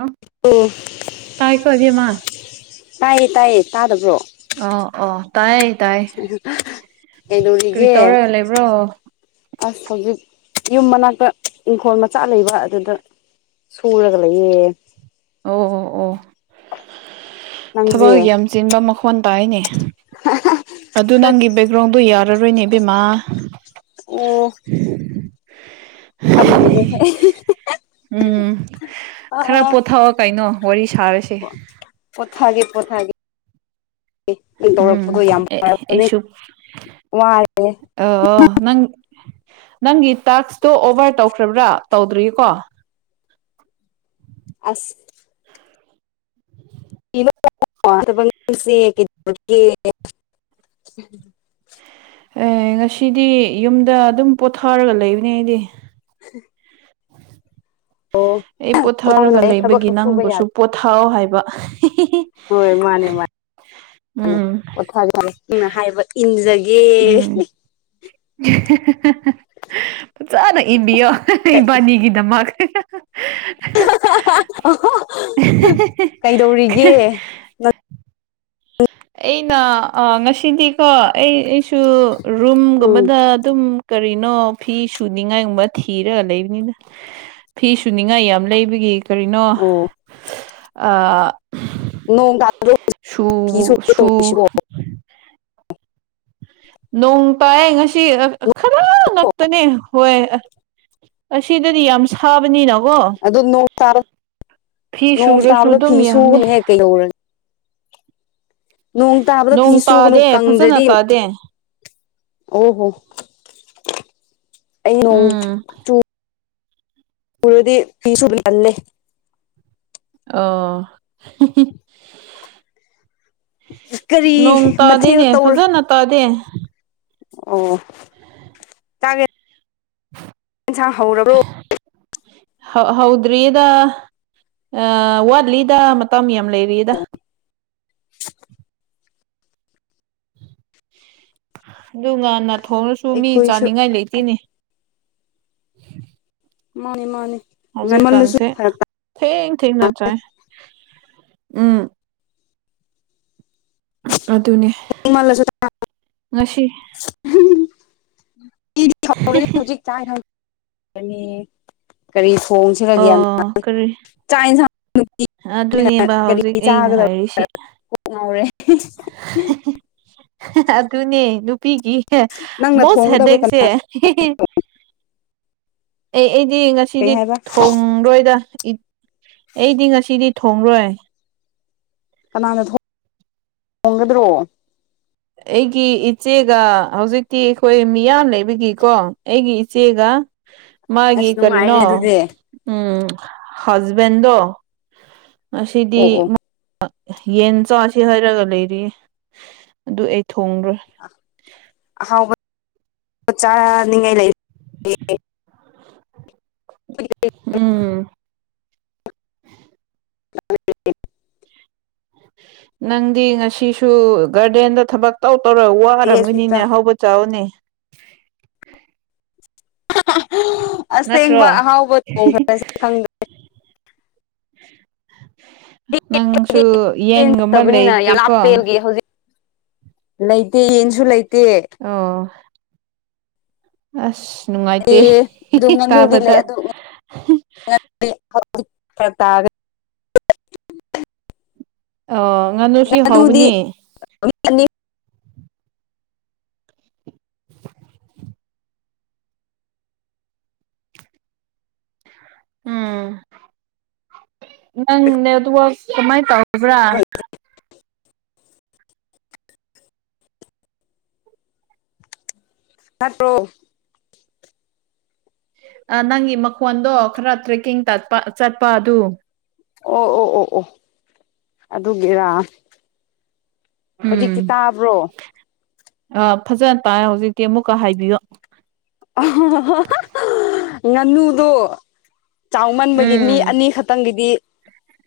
ꯑꯥ ꯑꯣ ꯇꯥꯏꯀꯣ ꯏꯕꯦꯃꯥ ꯇꯥꯏꯌꯦ ꯇꯥꯏꯌꯦ ꯇꯥꯗꯕ꯭ꯔꯣ ꯑ ꯑꯣ ꯇꯥꯏꯌꯦ ꯇꯥꯏꯌꯦ ꯀꯔꯤ ꯀꯩꯗꯧꯔꯤꯒꯦ ꯇꯧꯔꯒ ꯂꯩꯕ꯭ꯔꯣ ꯑꯁ ꯍꯧꯖꯤꯛ ꯌꯨꯝ ꯃꯅꯥꯛꯇ ꯏꯪꯈꯣꯜ ꯃꯆꯥ ꯂꯩꯕ ꯑꯗꯨꯗ ꯁꯨꯔꯒꯥ ꯂꯩꯌꯦ ꯑꯣ ꯑꯣ ꯑꯣ ꯅꯪꯗꯤ ꯊꯕꯛ ꯌꯥꯝ ꯆꯤꯟꯕ ꯃꯈꯣꯟ ꯇꯥꯏꯅꯦ ꯑꯗꯨ ꯈꯔ ꯅꯪꯒꯤ ꯕꯦꯛ ꯒ꯭ꯔꯥꯎꯟꯗꯣ ꯌꯔꯥꯔꯣꯏꯅꯦ ꯏꯕꯦꯃꯥ ꯑꯣ ꯈꯪꯗꯦꯗꯥ ꯎꯝ ꯈꯔ ꯄꯣꯊꯥꯋꯣ ꯀꯩꯅꯣ ꯋꯥꯔꯤ ꯁꯥꯔꯁꯤ ꯄꯣꯊꯥꯒꯦ ꯄꯣꯊꯥꯒꯦ [unintelligible] ꯎꯝ ꯇꯧꯔꯛꯄꯗꯣ ꯌꯥꯝ ꯑꯦ [unintelligible] ꯋꯥꯔꯦ ꯑꯥ ꯑꯣ ꯅꯪ ꯅꯪꯒꯤ ꯇꯥꯛꯁꯇꯣ ꯑꯣꯚꯔ ꯇꯧꯈ꯭ꯔꯕ꯭ꯔꯥ ꯇꯧꯗ꯭ꯔꯤꯀꯣ ꯑꯁ [unintelligible] ꯑꯦ ꯉꯁꯤꯗꯤ ꯌꯨꯝꯗ ꯑꯗꯨꯝ ꯄꯣꯊꯥꯔꯒ ꯂꯩꯕꯅꯦ ꯑꯩꯗꯤ ꯍꯥ ꯑꯣ ꯑꯩ ꯄꯣꯊꯥꯔꯒ ꯂꯩꯕꯒꯤ ꯅꯪꯕꯨꯁꯨ ꯄꯣꯊꯥꯑꯣ ꯍꯥꯏꯕ ꯍꯣꯏ ꯃꯥꯅꯦ ꯎꯝ [unintelligible] ꯅꯪꯅ ꯍꯥꯏꯕ ꯏꯟꯖꯒꯦ ꯎꯝ ꯐꯖꯅ ꯏꯟꯕꯤꯌꯣ ꯏꯕꯥꯅꯤꯒꯤꯗꯃꯛ ꯀꯩꯗꯧꯔꯤꯒꯦ ꯑꯩꯅ ꯑꯥ ꯉꯁꯤꯗꯤꯀꯣ ꯑꯩ ꯑꯩꯁꯨ ꯎꯝ ꯔꯨꯝꯒꯨꯝꯕꯗ ꯑꯗꯨꯝ ꯀꯔꯤꯅꯣ ꯐꯤ ꯁꯨꯅꯤꯉꯥꯏꯒꯨꯝꯕ ꯊꯤꯔꯒ ꯂꯩꯕꯅꯤꯗ ꯐꯤ ꯁꯨꯅꯤꯡꯉꯥꯏ ꯌꯥꯝ ꯂꯩꯕꯒꯤ ꯀꯔꯤꯅꯣ ꯑꯣ ꯑꯥ ꯅꯣꯡ ꯇꯥꯗ ꯁꯨ [unintelligible] ꯁꯨ ꯅꯣꯡ ꯇꯥꯏ ꯉꯁꯤ ꯈꯔ ꯉꯥꯛꯇꯅꯦ ꯍꯣꯏ ꯑꯥ ꯑꯁꯤꯗꯗꯤ ꯌꯥꯝ ꯁꯥꯕꯅꯤꯅꯣ ꯀꯣ ꯑꯗꯣ ꯅꯣꯡ ꯇꯥꯕ ꯐꯤ ꯁꯨꯔꯁꯨ ꯑꯗꯨꯝ ꯌꯥꯝꯅꯤ ꯀꯩꯗꯧꯔ ꯅꯣꯡ ꯇꯥꯕꯗ ꯐꯤ ꯅꯣꯡ ꯁꯨꯒꯅꯨ ꯇꯥꯗꯦ ꯐꯖꯅ ꯀꯪꯗ꯭ꯔꯗꯤ ꯇꯥꯗꯦ ꯑꯣ ꯍꯣ ꯑꯩ ꯅꯣꯡ ꯎꯝ [unintelligible] ꯐꯤ ꯁꯨꯕ [unintelligible] ꯑꯣ ꯀꯔꯤ ꯅꯣꯡ ꯃꯊꯦꯜ ꯇꯥꯗꯦꯅꯦ ꯇꯧꯔ ꯐꯖꯅ ꯇꯥꯗꯦ ꯑꯣ [unintelligible] ꯑꯦꯟꯁꯥꯡ ꯍꯧꯔꯕ꯭ꯔꯣ ꯍ ꯍꯧꯗ꯭ꯔꯤꯌꯦꯗ ꯑ ꯋꯥꯠꯂꯤꯗ ꯃꯇꯝ ꯌꯥꯝ ꯂꯩꯔꯤꯌꯦꯗ [unintelligible] ꯑꯗꯨ ꯉꯥꯟꯅ ꯊꯣꯡꯉꯁꯨ ꯃꯤ ꯑꯩꯈꯣꯏꯁꯨ ꯆꯥꯅꯤꯡꯉꯥꯢ ꯂꯩꯇꯦꯅꯦ ꯃꯥꯅꯤ ꯃꯥꯅꯤ ꯅꯦꯝꯃꯜꯂꯁꯨ ꯍꯧꯖꯤꯛꯀꯥꯟꯁꯦ ꯐꯔꯛ ꯇꯥ ꯊꯦꯡ ꯊꯦꯡ ꯅꯠꯇ꯭ꯔꯥꯢ ꯎꯝ ꯑꯗꯨꯅꯦ ꯏꯪꯃꯜꯂꯁꯨ ꯇ ꯉꯁꯤ ꯗꯤ ꯍꯧꯔꯅꯤ ꯍꯧꯖꯤꯛ ꯆꯅꯤ ꯄꯅꯦ ꯀꯔꯤ ꯊꯣꯡꯁꯤꯔ ꯒ꯭ꯌꯥꯟ ꯇ ꯑꯣ ꯀꯔꯤ ꯆꯥꯛ ꯑꯦꯟꯖꯥꯡ ꯅꯨꯡꯇꯤꯅꯤꯅ ꯑꯗꯨꯅꯦꯕ ꯀꯔꯤ ꯍꯧꯖꯤꯛ ꯑꯩꯅ ꯆꯥꯒꯗ ꯍꯥꯏꯔꯤꯁꯦ ꯀꯣꯛ ꯉꯥꯎꯔꯦ ꯑꯗꯨꯅꯦ ꯅꯨꯄꯤꯒꯤ ꯅꯪꯅ ꯃꯣꯁ ꯊꯣꯡꯒꯗꯕ꯭ꯔꯣ ꯀꯅꯥ ꯍꯦꯗꯦꯛꯁꯦ ꯑꯩ ꯑꯩꯗꯤ ꯀꯩ ꯉꯁꯤꯗꯤ ꯍꯥꯏꯕ ꯊꯣꯡꯔꯣꯢꯗ ꯑꯩꯗꯤ ꯉꯁꯤꯗꯤ ꯊꯣꯡꯔꯣꯢ ꯀꯅꯥꯅ ꯊꯣꯡ ꯊꯣꯡꯒꯗ꯭ꯔꯣ ꯑꯩꯒꯤ ꯏꯆꯦꯒ ꯍꯧꯖꯤꯛꯇꯤ ꯑꯩꯈꯣꯢ ꯃꯤꯌꯥꯝ ꯂꯩꯕꯒꯤꯀꯣ ꯑꯩꯒꯤ ꯏꯆꯦꯒ ꯃꯥꯒꯤ ꯑꯁ ꯅꯨꯡꯉꯥꯏꯔꯦ ꯀꯔꯤꯅꯣ ꯑꯗꯨꯗꯤ ꯎꯝ ꯍꯁꯕꯦꯟꯗꯣ ꯑꯣ ꯉꯁꯤꯗꯤ ꯑꯣ ꯃ ꯌꯦꯟ ꯆꯥꯁꯤ ꯍꯥꯢꯔꯒ ꯂꯩꯔꯤꯌꯦ ꯑꯗꯨ ꯑꯩ ꯊꯣꯡꯔꯣꯢ ꯑ ꯑꯍꯥꯎꯕ ꯆꯥꯅꯤꯡꯉꯥꯢ ꯂꯩ ꯇꯦ [inaudible] [unintelligible] ꯎꯝ [unintelligible] ꯅꯪꯗꯤ ꯉꯁꯤꯁꯨ ꯒꯥꯔꯗꯦꯟꯗ ꯊꯕꯛ ꯇꯧ ꯇꯧꯔ ꯋꯥꯔꯝꯒꯅꯤꯅꯦ ꯍꯧꯕ ꯆꯥꯎꯅꯦ ꯑꯁꯦꯡꯕ ꯅꯠꯇ꯭ꯔꯣ ꯑꯍꯥꯎꯕ ꯊꯣꯡ ꯈꯔꯁꯤ ꯈꯪꯗꯦ ꯅꯪꯁꯨ ꯌꯦꯟ ꯌꯦꯟꯒꯨꯝꯕ ꯅꯠꯇꯕꯅꯤꯅ ꯌꯥꯝ ꯂꯩꯇꯦꯀꯣ ꯂꯥꯞꯄꯦ ꯑꯗꯨꯒꯤ ꯍꯧꯖꯤꯛ ꯂꯩꯇꯦ ꯌꯦꯟꯁꯨ ꯂꯩꯇꯦ ꯑꯣ ꯑꯁ ꯅꯨꯡꯉꯥꯢꯇꯦ ꯑꯦ ꯑꯗꯨ ꯇꯥꯕꯗ ꯑꯩ ꯍꯎꯝ ꯐꯔꯛꯇꯔꯒ ꯑꯣ ꯉꯥꯅꯨꯁꯤ ꯉꯥꯅꯨꯗꯤ ꯍꯥꯎꯕꯅꯦ ꯑꯅꯤ [unintelligible] ꯎꯝ ꯅꯪ ꯅꯦꯠꯇꯨꯋꯥꯛꯁ ꯀꯃꯥꯢꯟ ꯇꯧꯕ꯭ꯔꯥ ꯅꯠꯇ꯭ꯔꯣ ꯑ ꯅꯪꯒꯤ ꯃꯈꯣꯟꯗꯣ ꯈꯔ ꯇ꯭ꯔꯦꯛꯀꯤꯡ ꯇꯠꯄ ꯆꯠꯄ ꯑꯗꯨ ꯑꯣ ꯑꯣ ꯑꯣ ꯑꯣ ꯑꯗꯨꯒꯤꯔꯥ ꯍꯧꯖꯤꯛꯇꯤ ꯇꯥꯕ꯭ꯔꯣ ꯑ ꯐꯖꯅ ꯇꯥꯢꯌꯣ ꯍꯧꯖꯤꯛꯇꯤ ꯑꯃꯨꯛꯀ ꯍꯥꯢꯕꯤꯌꯣ ꯉꯥꯅꯨꯗꯣ ꯆꯥꯎꯃꯟꯕꯒꯤ ꯃꯤ ꯎꯝ ꯑꯅꯤ ꯈꯠꯇꯪꯒꯤꯗꯤ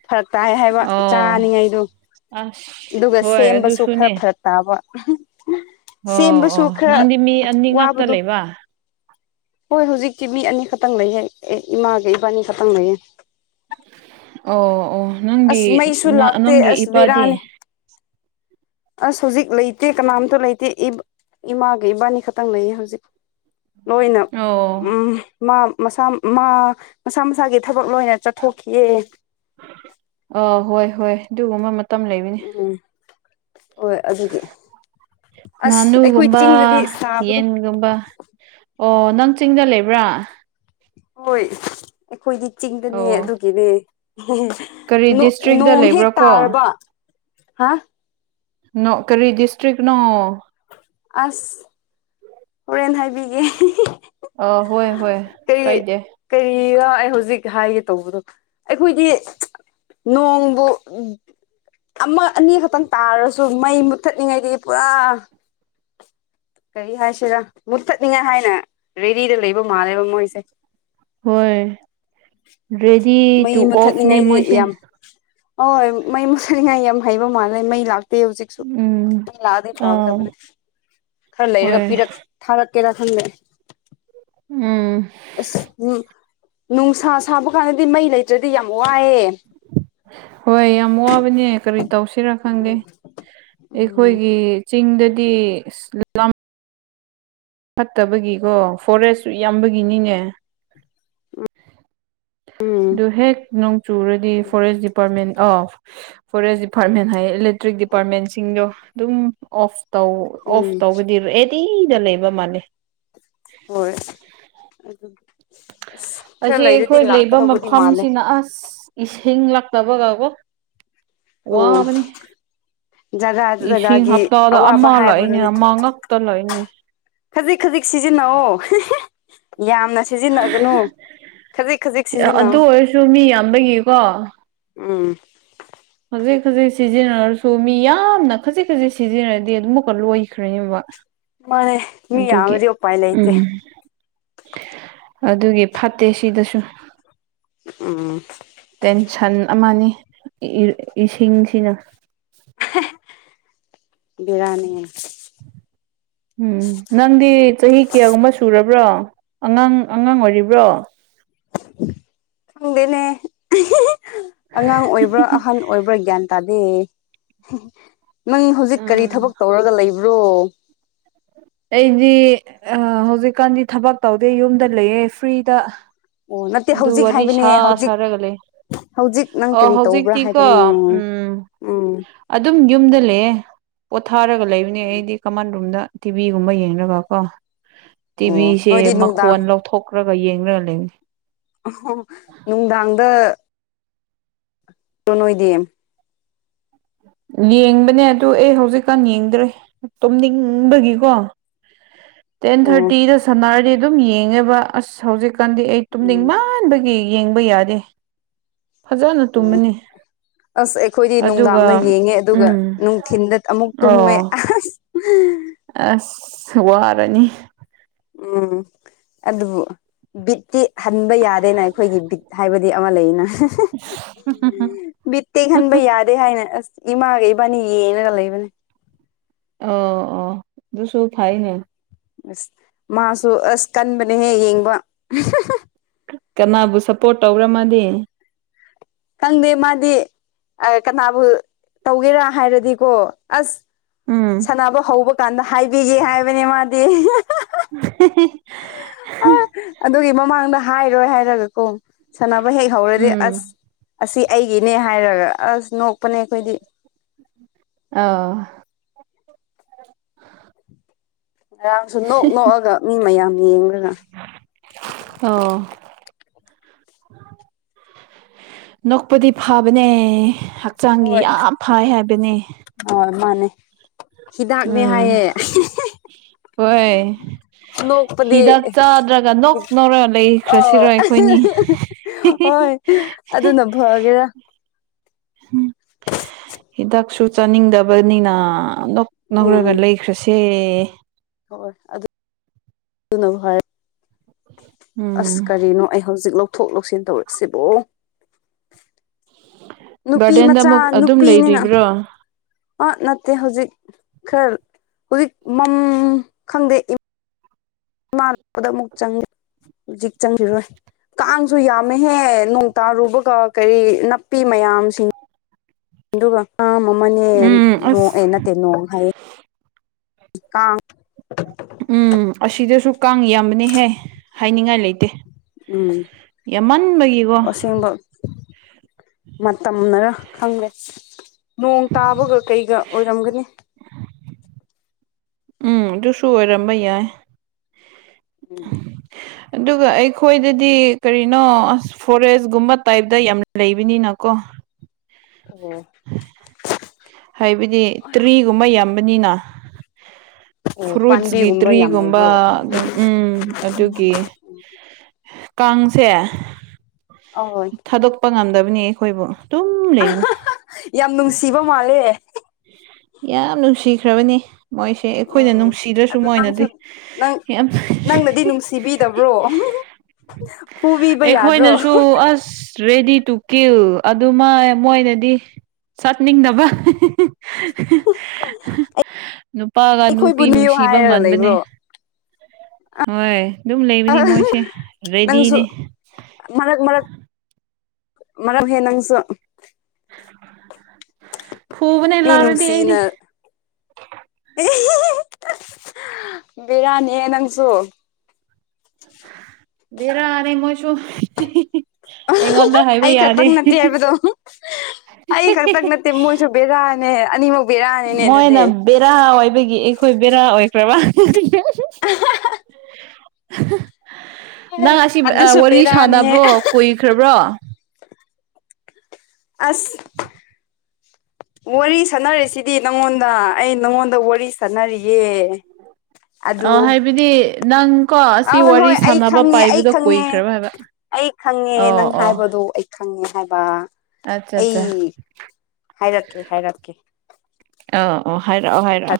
ꯐꯔꯛ ꯇꯥꯏ ꯍꯥꯏꯕ ꯑꯣ ꯆꯥꯅꯤꯡꯉꯥꯏꯗꯨ ꯑꯁ ꯑꯗꯨꯒ ꯍꯣꯏ ꯁꯦꯝꯕꯁꯨ ꯈꯔ ꯑꯗꯨꯁꯨꯅꯦ ꯐꯔꯛ ꯇꯥꯕ ꯑꯣ ꯁꯦꯝꯕꯁꯨ ꯑꯣ ꯈꯔ ꯅꯪꯗꯤ ꯃꯤ ꯑꯅꯤ ꯉꯥꯛꯇ ꯋꯥꯕꯗꯨ ꯂꯩꯕ ꯍꯣꯏ ꯍꯨꯖꯤꯛꯇꯤ ꯃꯤ ꯑꯅꯤꯈꯠꯇꯪ ꯂꯩꯍꯦ ꯑꯦ ꯏꯃꯥꯒ ꯏꯕꯥꯅꯤ ꯈꯠꯇꯪ ꯂꯩꯌꯦ ꯑꯧ ꯑꯣ ꯅꯪꯒꯤ ꯑꯁ ꯃꯩꯁꯨ ꯅ ꯂꯥꯛꯇꯦ ꯅꯪꯒꯤ ꯑꯁ ꯏꯄꯥꯗꯤ ꯕꯦꯔꯥꯅꯤ ꯑꯁ ꯍꯧꯖꯤꯛ ꯂꯩꯇꯦ ꯀꯅꯥꯝꯇ ꯂꯩꯇꯦ ꯏꯕ ꯏꯃꯥꯒ ꯏꯕꯥꯅꯤ ꯈꯠꯇꯪ ꯂꯩꯌꯦ ꯍꯧꯖꯤꯛ ꯂꯣꯏꯅ ꯑꯣ ꯎꯝ ꯃꯥ ꯃꯁꯥ ꯃꯥ ꯃꯁꯥ ꯃꯁꯥꯒꯤ ꯊꯕꯛ ꯂꯣꯏꯅ ꯆꯠꯊꯣꯛꯈꯤꯑꯦ ꯑ ꯍꯣꯏ ꯍꯣꯏ ꯗꯨꯒꯨꯝꯕ ꯃꯇꯝ ꯂꯩꯕ ꯎꯝ ꯍꯣꯏ ꯑꯗꯨꯗꯤ ꯑꯁ ꯑꯩꯈꯣꯏ ꯆꯤꯡꯗꯗꯤ ꯁꯥꯕꯗꯣ ꯔꯨꯝꯕ ꯑꯣ ꯅꯪ ꯆꯤꯡꯗ ꯂꯩꯕ꯭ꯔꯥ ꯍꯣꯏ ꯑꯩꯈꯣꯏꯗꯤ ꯆꯤꯡꯗꯅꯦ ꯑꯣ ꯑꯗꯨꯒꯤꯅꯦ ꯀꯔꯤ ꯅꯣ ꯗꯤꯁꯇ꯭ꯔꯤꯛꯇ ꯅꯣꯡ ꯍꯦꯛ ꯂꯩꯕ꯭ꯔꯥ ꯀꯣ ꯇꯥꯔꯕ ꯍꯥ ꯅꯣ ꯀꯔꯤ ꯗꯤꯁꯇ꯭ꯔꯤꯛꯅꯣ ꯑꯁ ꯍꯣꯔꯦꯟ ꯍꯥꯏꯕꯤꯒꯦ ꯑ ꯍꯣꯏ ꯍꯣꯏ ꯀꯩ ꯗꯦ ꯀꯔꯤꯕ ꯑꯩ ꯍꯧꯖꯤꯛ ꯍꯥꯏꯒꯦ ꯇꯧꯕꯗꯣ ꯑꯩꯈꯣꯏꯗꯤ ꯅꯣꯡꯕꯨ ꯑꯃ ꯑꯅꯤꯈꯠꯇꯪ ꯇꯥꯔꯁꯨ ꯃꯩ ꯃꯨꯠꯊꯠꯂꯤꯉꯩꯗꯤ ꯄꯨꯔꯥ ꯀꯔꯤ ꯍꯥꯏꯁꯤꯔ ꯃꯨꯠꯊꯠꯅꯤꯡꯉꯥꯏ ꯍꯥꯏꯅ ꯔꯦꯗꯤꯗ ꯂꯩꯕ ꯃꯥꯜꯂꯦꯕ ꯃꯣꯏꯁꯦ ꯍꯣꯏ ꯔꯦꯗꯤ ꯃꯩ ꯇꯨ ꯑꯣꯐꯅꯦ ꯃꯣꯏꯁꯦ ꯑꯣꯏ ꯃꯩ ꯃꯨꯁꯠꯅꯤꯉꯥꯏ ꯌꯥꯝ ꯍꯩꯕ ꯃꯥꯜꯂꯦ ꯃꯩ ꯂꯥꯛ ꯇꯦ ꯍꯨꯖꯤꯛꯁꯨ ꯎꯝ ꯃꯩ ꯂꯥꯛꯑꯗꯤ ꯑꯥꯎ ꯐꯒꯗꯕꯅꯦ ꯈꯔ ꯂꯩꯔꯒ ꯍꯣꯏ ꯄꯤꯔꯛ ꯊꯥꯔꯛꯀꯦꯔ ꯈꯪꯗꯦ ꯎꯝ ꯎꯝ ꯅꯨꯡꯁꯥ ꯁꯥꯕ ꯀꯥꯟꯗꯗꯤ ꯃꯩ ꯂꯩꯇ꯭ꯔꯗꯤ ꯌꯥꯝ ꯋꯥꯏꯑꯦ ꯍꯣꯏ ꯌꯥꯝ ꯋꯥꯕꯅꯦ ꯀꯔꯤ ꯇꯧꯁꯤꯔꯥ ꯈꯪꯗꯦ ꯎꯝ ꯑꯩꯈꯣꯏꯒꯤ ꯆꯤꯡꯗꯗꯤ ꯑꯁ ꯐꯠꯇꯕꯒꯤꯀꯣ ꯐꯣꯔꯦꯁꯁꯨ ꯌꯥꯝꯕꯒꯤꯅꯤꯅꯦ ꯎꯝ ꯗꯨ ꯍꯦꯛ ꯅꯣꯡ ꯆꯨꯔꯗꯤ forest department of forest department ꯍꯥꯏꯌꯦ ꯏꯂꯦꯛꯇ꯭ꯔꯤꯛ ꯗꯤꯄꯥꯔꯠꯃꯦꯟꯁꯤꯡꯗꯣ ꯑꯗꯨꯝ ꯑꯣꯐ ꯇꯧ ꯎꯝ ꯑꯣꯐ ꯇꯧꯕꯗꯤ ꯑꯦꯅꯤꯗ ꯂꯩꯕ ꯃꯥꯟꯅꯦ ꯍꯣꯏ ꯑꯗꯨ ꯑꯁ ꯈꯔ ꯑꯁꯤ ꯂꯩꯔꯗꯤ ꯑꯩꯈꯣꯏ ꯂꯩꯕ ꯂꯥꯛꯀꯗꯧꯕꯗꯤ ꯃꯥꯜꯂꯦ ꯃꯐꯝꯁꯤꯅ ꯑꯁ ꯏꯁꯤꯡ ꯂꯛꯇꯕꯒꯀꯣ ꯑꯣ ꯋꯥꯕꯅꯦ ꯖꯒꯥ ꯏꯁꯤꯡ ꯖꯒꯥꯒꯤ ꯍꯞꯇꯥꯗ ꯑꯋꯥꯕ ꯑꯃ ꯂꯥꯛꯏꯅꯦ ꯍꯥꯏꯕꯗꯨꯅꯦ ꯑꯃ ꯉꯛꯇ ꯂꯥꯛꯏꯅꯦ ꯈꯖꯤꯛ ꯈꯖꯤꯛ ꯁꯤꯖꯤꯟꯅꯧꯑꯣ ꯌꯥꯝꯅ ꯁꯤꯖꯤꯟꯅꯒꯅꯣ ꯈꯖꯤꯛ ꯈꯖꯤꯛ ꯑꯗꯨ ꯁꯤꯖꯤꯟꯅꯧꯑꯣ ꯑꯣꯏꯔꯁꯨ ꯃꯤ ꯌꯥꯝꯕꯒꯤꯀꯣ ꯎꯝ ꯈꯖꯤꯛ ꯈꯖꯤꯛ ꯁꯤꯖꯤꯟꯅꯔꯁꯨ ꯃꯤ ꯌꯥꯝꯅ ꯈꯖꯤꯛ ꯈꯖꯤꯛ ꯁꯤꯖꯤꯟꯅꯔꯗꯤ ꯑꯗꯨꯃꯨꯛꯀ ꯂꯣꯏꯈ꯭ꯔꯅꯦꯕ ꯃꯥꯅꯦ ꯃꯤ ꯑꯗꯨꯒꯤ ꯌꯥꯝꯃꯗꯤ ꯎꯄꯥꯏ ꯂꯩꯇꯦ ꯎꯝ ꯑꯗꯨꯒꯤ ꯐꯠꯇꯦ ꯁꯤꯗꯁꯨ ꯎꯝ ꯇꯦꯟꯁꯟ ꯑꯃꯅꯤ ꯏꯁꯤꯡꯁꯤꯅ ꯕꯦꯔꯥꯅꯤ ꯎꯝ ꯅꯪꯗꯤ ꯆꯍꯤ ꯀꯌꯥꯒꯨꯝꯕ ꯁꯨꯔꯕ꯭ꯔꯣ ꯑꯉꯥꯡ ꯑꯉꯥꯡ ꯑꯣꯏꯔꯤꯕ꯭ꯔꯣ ꯈꯪꯗꯦꯅꯦ ꯑꯉꯥꯡ ꯑꯣꯏꯕ꯭ꯔꯥ ꯑꯍꯟ ꯑꯣꯏꯕ꯭ꯔꯥ ꯒ꯭ꯌꯥꯟ ꯇꯥꯗꯦ ꯅꯪ ꯍꯧꯖꯤꯛ ꯀꯔꯤ ꯎꯝ ꯊꯕꯛ ꯇꯧꯔꯒ ꯂꯩꯕ꯭ꯔꯣ ꯑꯩꯗꯤ ꯍꯧꯖꯤꯛ ꯀꯥꯟꯗꯤ ꯊꯥꯕꯛ ꯇꯧꯗꯦ ꯌꯨꯝꯗ ꯂꯩꯌꯦ ꯐ꯭ꯔꯤꯗ ꯑꯣ ꯅꯠꯇꯦ ꯑꯗꯨ ꯍꯧꯖꯤꯛ ꯋꯥꯔꯤ ꯍꯥꯏꯕꯅꯦ ꯁꯥ ꯍꯧꯖꯤꯛ ꯁꯥꯔꯒ ꯂꯩ ꯍꯧꯖꯤꯛ ꯅꯪ ꯑꯣ ꯀꯔꯤ ꯇꯧꯕ꯭ꯔꯥ ꯍꯧꯖꯤꯛꯇꯤ ꯀꯣ ꯍꯥꯏꯕꯅꯦ ꯎꯝ ꯎꯝ ꯑꯗꯨꯝ ꯌꯨꯝꯗ ꯂꯩꯌꯦ ꯄꯣꯊꯥꯔꯒ ꯂꯩꯕꯅꯦ ꯑꯩꯗꯤ ꯀꯥꯃꯟ ꯔꯨꯝꯗ ꯇꯤꯚꯤꯒꯨꯝꯕ ꯌꯦꯡꯉꯒ ꯀꯣ ꯑꯣ ꯅꯣꯏꯗꯤ ꯇꯤꯚꯤꯁꯡꯁꯦ ꯅꯨꯡꯗꯥꯡ ꯃꯈꯣꯟ ꯂꯧꯊꯣꯛꯈ꯭ꯔꯒ ꯌꯦꯡꯔꯒ ꯂꯩꯕꯅꯤ ꯑꯣꯍꯣ ꯅꯨꯡꯗꯥꯡꯗ ꯇꯣ ꯅꯣꯏꯗꯤ ꯌꯦꯡꯕꯅꯦ ꯑꯗꯨ ꯑꯩ ꯍꯧꯖꯤꯛꯀꯥꯟ ꯌꯦꯡꯗ꯭ꯔꯦ ꯇꯨꯝꯅꯤꯡꯕꯒꯤꯀꯣ [inaudible] ꯇꯦꯟ ꯊꯥꯔꯠꯇꯤꯗ ꯁꯥꯟꯅꯔꯗꯤ ꯑꯗꯨꯝ ꯌꯦꯡꯉꯦꯕ ꯑꯁ ꯍꯧꯖꯤꯛꯀꯥꯟꯗꯤ ꯑꯩ ꯇꯨꯝꯅꯤꯡ ꯎꯝ ꯃꯟ ꯃꯟꯕꯒꯤ ꯌꯦꯡꯕ ꯌꯥꯗꯦ ꯐꯖꯅ ꯑꯣ ꯇꯨꯝꯃꯅꯤ ꯑꯗꯨꯒ ꯉꯦ ꯑꯗꯨꯒ ꯎꯝ ꯅꯨꯡꯊꯤꯟꯗ ꯑꯃꯨꯛ ꯇꯨꯝꯃꯦ ꯑꯣ ꯑꯁ ꯑꯁ ꯋꯥꯔꯅꯤ ꯎꯝ ꯑꯗꯨꯕꯨ ꯕꯤꯠꯇꯤ ꯍꯟꯕ ꯌꯥꯗꯦꯅ ꯑꯩꯈꯣꯏꯒꯤ ꯕꯤꯠ ꯍꯥꯏꯕ ꯕꯤꯠ ꯑꯃ ꯂꯩꯅ [unintelligible] ꯕꯤꯠꯇꯦꯛ ꯍꯟꯕ ꯌꯥꯗꯦ ꯍꯥꯏꯅ ꯑꯁ ꯏꯃꯥꯒ ꯏꯕꯥꯅꯤ ꯌꯦꯡꯉꯒ ꯂꯩꯕꯅꯤ ꯑꯣ ꯑꯣ ꯑꯗꯨꯁꯨ ꯐꯩꯅꯦ ꯑꯁ ꯃꯥꯁꯨ ꯑꯁ ꯀꯟꯕꯅꯦꯍꯦ ꯌꯦꯡꯕ ꯀꯅꯥꯕꯨ ꯁꯞꯄꯣꯔꯠ ꯇꯧꯕ ꯃꯥꯗꯤ ꯈꯪꯗꯦ ꯃꯥꯗꯤ ꯀꯅꯥꯕꯨ ꯇꯧꯒꯦꯔꯥ ꯍꯥꯏꯔꯗꯤꯀꯣ ꯑꯁ ꯎꯝ ꯁꯥꯟꯅꯕ ꯍꯧꯕ ꯀꯥꯟꯗ ꯍꯥꯏꯕꯤꯒꯦ ꯍꯥꯏꯕꯅꯤ ꯃꯥꯗꯤ [unintelligible] ꯑꯗꯨꯒꯤ ꯃꯃꯥꯡꯗ ꯍꯥꯏꯔꯣꯏ ꯍꯥꯏꯔꯒ ꯀꯣ ꯁꯥꯟꯅꯕ ꯍꯦꯛ ꯍꯧꯔꯗꯤ ꯑꯁ ꯎꯝ ꯑꯁꯤ ꯑꯩꯒꯤꯅꯦ ꯍꯥꯏꯔꯒ ꯑꯁ ꯅꯣꯛꯄꯅꯦ ꯑꯩꯈꯣꯏꯗꯤ ꯑꯧ ꯉꯔꯥꯡꯁꯨ ꯅꯣꯛ ꯅꯣꯛꯑꯒ ꯃꯤ ꯃꯌꯥꯝ ꯌꯦꯡꯂꯒ ꯑꯣ ꯅꯣꯛꯄꯗꯤ ꯐꯕꯅꯦ ꯍꯛꯆꯥꯡꯒꯤ ꯍꯣꯏ ꯌꯥꯝ ꯐꯩ ꯍꯥꯏꯕꯅꯦ ꯍꯣꯏ ꯃꯥꯅꯦ ꯍꯤꯗꯥꯛꯅꯦ ꯎꯝ ꯍꯥꯏꯌꯦ ꯍꯣꯏ ꯅꯣꯛꯄꯗꯤ ꯍꯤꯗꯥꯛ ꯆꯥꯗ꯭ꯔꯒ ꯅꯣꯛ ꯅꯧꯔꯒ ꯑꯥ ꯂꯩꯈ꯭ꯔꯁꯤꯔ ꯑꯩꯈꯣꯏꯅꯤ ꯍꯣꯏ ꯑꯗꯨꯅ ꯐꯒꯦꯔꯥ ꯍꯤꯗꯥꯛꯁꯨ ꯆꯥꯅꯤꯡꯗꯕꯅꯤꯅ ꯅꯣꯛ ꯅꯣꯛꯔꯒ ꯂꯩꯈ꯭ꯔꯁꯦ ꯍꯣꯏ ꯍꯣꯏ ꯑꯗꯨ ꯑꯗꯨꯅ ꯐꯩ ꯎꯝ ꯑꯁ ꯀꯔꯤꯅꯣ ꯑꯩ ꯍꯧꯖꯤꯛ ꯂꯧꯊꯣꯛ ꯂꯧꯁꯤꯟ ꯇꯧꯔꯤꯁꯤꯕꯨ ꯅꯨꯄꯤ ꯒꯥꯔꯗꯦꯟꯗ ꯃꯆꯥ ꯑꯃꯨꯛ ꯑꯗꯨꯝ ꯂꯩꯔꯤꯕ꯭ꯔꯣ ꯑꯥ ꯅꯠꯇꯦ ꯍꯧꯖꯤꯛ ꯈꯔ ꯍꯧꯖꯤꯛ ꯃꯝ ꯈꯪꯗꯦ ꯏꯃꯥꯗ ꯂꯥꯛꯄꯗ ꯑꯃꯨꯛ ꯆꯪꯒꯦ ꯍꯧꯖꯤꯛ ꯆꯪꯉꯤꯔꯣꯏ ꯀꯥꯡꯁꯨ ꯌꯥꯝꯃꯦꯍꯦ ꯅꯣꯡ ꯇꯥꯔꯨꯕꯒ ꯀꯔꯤ ꯅꯥꯄꯤ ꯃꯌꯥꯝꯁꯤꯡ ꯑꯗꯨꯒ ꯑ ꯑꯃꯅꯦ ꯎꯝ ꯑꯁ ꯅꯣꯛꯑꯦ ꯅꯠꯇꯦ ꯅꯣꯡ ꯍꯥꯏꯌꯦ ꯀꯥꯡ ꯎꯝ ꯑꯁꯤꯗꯁꯨ ꯀꯥꯡ ꯌꯥꯝꯕꯅꯤꯍꯦ ꯍꯥꯏꯅꯤꯡꯉꯥꯏ ꯂꯩꯇꯦ ꯎꯝ ꯌꯥꯝꯃꯟꯕꯒꯤ ꯑꯁꯦꯡꯕ ꯃꯇꯝꯅꯔꯥ ꯈꯪꯗꯦ ꯅꯣꯡ ꯇꯥꯕꯒ ꯀꯩꯒ ꯑꯣꯏꯔꯝꯒꯅꯤ ꯎꯝ ꯑꯗꯨꯁꯨ ꯑꯣꯏꯔꯝꯕ ꯌꯥꯏ ꯎꯝ [inaudible] ꯑꯗꯨꯒ ꯑꯩꯈꯣꯏꯗꯗꯤ ꯀꯔꯤꯅꯣ ꯑꯁ ꯐꯣꯔꯦꯁꯀꯨꯝꯕ ꯇꯥꯏꯞꯇ ꯌꯥꯝ ꯂꯩꯕꯅꯤꯅꯀꯣ ꯑꯣ ꯍꯥꯏꯕꯗꯤ ꯇꯔꯤꯒꯨꯝꯕ ꯌꯥꯝꯕꯅꯤꯅ ꯑꯣ ꯐ꯭ꯔꯨꯠꯁꯀꯤ ꯄꯥꯝꯕꯤꯒꯨꯝꯕ ꯌꯥꯝ ꯇ꯭ꯔꯤꯒꯨꯝꯕ ꯂꯩꯕ꯭ꯔꯣ ꯑꯗꯨꯝ ꯎꯝ ꯑꯗꯨꯒꯤ ꯀꯥꯡꯁꯦ ꯑꯍꯣꯏ ꯊꯥꯗꯣꯛꯄ ꯉꯝꯗꯕꯅꯤ ꯑꯩꯈꯣꯏꯕꯨ ꯑꯗꯨꯝ ꯂꯩꯕꯅꯤ ꯌꯥꯝ ꯅꯨꯡꯁꯤꯕ ꯃꯥꯜꯂꯦ ꯌꯥꯝ ꯅꯨꯡꯁꯤꯈ꯭ꯔꯕꯅꯤ ꯃꯣꯏꯁꯦ ꯑꯩꯈꯣꯏꯅ ꯎꯝ ꯅꯨꯡꯁꯤꯗ꯭ꯔꯁꯨ ꯑꯗꯨ ꯅꯪꯁꯨ ꯃꯣꯏꯅꯗꯤ ꯅꯪ ꯌꯥꯝ ꯅꯨꯡ ꯅꯪꯅꯗꯤ ꯅꯨꯡꯁꯤꯕꯤꯗꯕ꯭ꯔꯣ ꯐꯨꯕꯤꯕ ꯌꯥꯗ꯭ꯔꯣ ꯑꯩꯈꯣꯏꯅꯁꯨ ꯑꯁ ꯔꯦꯗꯤ ꯇꯨꯀꯤꯜ ꯑꯗꯨꯃꯥ ꯃꯣꯏꯅꯗꯤ ꯆꯠꯅꯤꯡꯗꯕ ꯅꯨꯄꯥꯒ ꯑꯩꯈꯣꯏꯕꯨ ꯅꯨꯄꯤ ꯅꯤꯌꯨ ꯅꯨꯡꯁꯤꯕ ꯍꯥꯏꯔꯒ ꯃꯥꯟꯕꯅꯦ ꯂꯩꯕ꯭ꯔꯣ ꯍꯣꯏ ꯑꯗꯨꯝ ꯂꯩꯕꯅꯤ ꯃꯣꯏꯁꯦ ꯅꯪꯁꯨ ꯔꯦꯗꯤꯅꯦ ꯃꯔꯛ ꯃꯔꯛ ꯃꯔꯛꯍꯦ ꯅꯪꯁꯨ ꯐꯨꯕꯅꯦ ꯃꯤ ꯂꯥꯥꯎꯔꯗꯤ ꯑꯩꯗꯤ ꯚꯦꯔꯥꯅꯤꯍꯦ ꯅꯪꯁꯨ ꯚꯦꯔꯥꯅꯤ ꯃꯣꯏꯁꯨ ꯑꯩꯉꯣꯟꯗ ꯍꯥꯏꯕ ꯑꯩ ꯌꯥꯗꯦ ꯈꯛꯇꯪ ꯅꯠꯇꯦ ꯍꯥꯏꯕꯗꯣ ꯑꯩ ꯈꯛꯇꯛ ꯅꯠꯇꯦ ꯃꯣꯏꯁꯨ ꯕꯦꯔꯥꯅꯦ ꯑꯅꯤꯃꯛ ꯕꯦꯔꯥꯅꯤꯅꯦ ꯃꯣꯏꯅ ꯑꯗꯨꯗꯤ ꯕꯦꯔꯥ ꯑꯣꯏꯕꯒꯤ ꯑꯩꯈꯣꯏ ꯕꯦꯔꯥ ꯑꯣꯏꯈ꯭ꯔꯕ ꯅꯪ ꯑꯁꯤ ꯑꯗꯨꯁꯨ ꯋꯥꯔꯤ ꯕꯦꯔꯥꯅꯤꯍꯦ ꯁꯥꯟꯅꯕ꯭ꯔꯣ ꯀꯨꯏꯈ꯭ꯔꯕ꯭ꯔꯣ ꯑꯁ [inaudible] ꯋꯥꯔꯤ ꯁꯥꯟꯅꯔꯦꯁꯤꯗꯤ ꯅꯪꯉꯣꯟꯗ ꯑꯩ ꯅꯪꯉꯣꯟꯗ ꯋꯥꯔꯤ ꯁꯥꯟꯅꯔꯤꯌꯦ ꯑ ꯑꯗꯨ ꯍꯥꯏꯕꯗꯤ ꯅꯪ ꯀꯣ ꯑ ꯑꯁꯤ ꯍꯣꯏ ꯋꯥꯔꯤ ꯍꯣꯏ ꯑꯩ ꯁꯥꯟꯅꯕ ꯈꯪꯉꯦ ꯑꯩ ꯄꯥꯏꯕꯗꯣ ꯈꯪꯉꯦ ꯀꯨꯏꯈ꯭ꯔꯕ ꯍꯥꯏꯕ ꯑꯩ ꯈꯪꯉꯦ ꯑꯣ ꯅꯪ ꯑꯣ ꯍꯥꯏꯕꯗꯣ ꯑꯩ ꯈꯪꯉꯦ ꯍꯥꯏꯕ ꯑꯠꯆꯥ ꯑꯠꯆꯥ ꯑꯩ ꯍꯥꯏꯔꯛꯀꯦ ꯍꯥꯏꯔꯛꯀꯦ ꯑꯥ ꯑꯣ ꯍꯥꯏꯔꯛꯑꯣ ꯐ ꯍꯥꯏꯔꯛꯑꯣ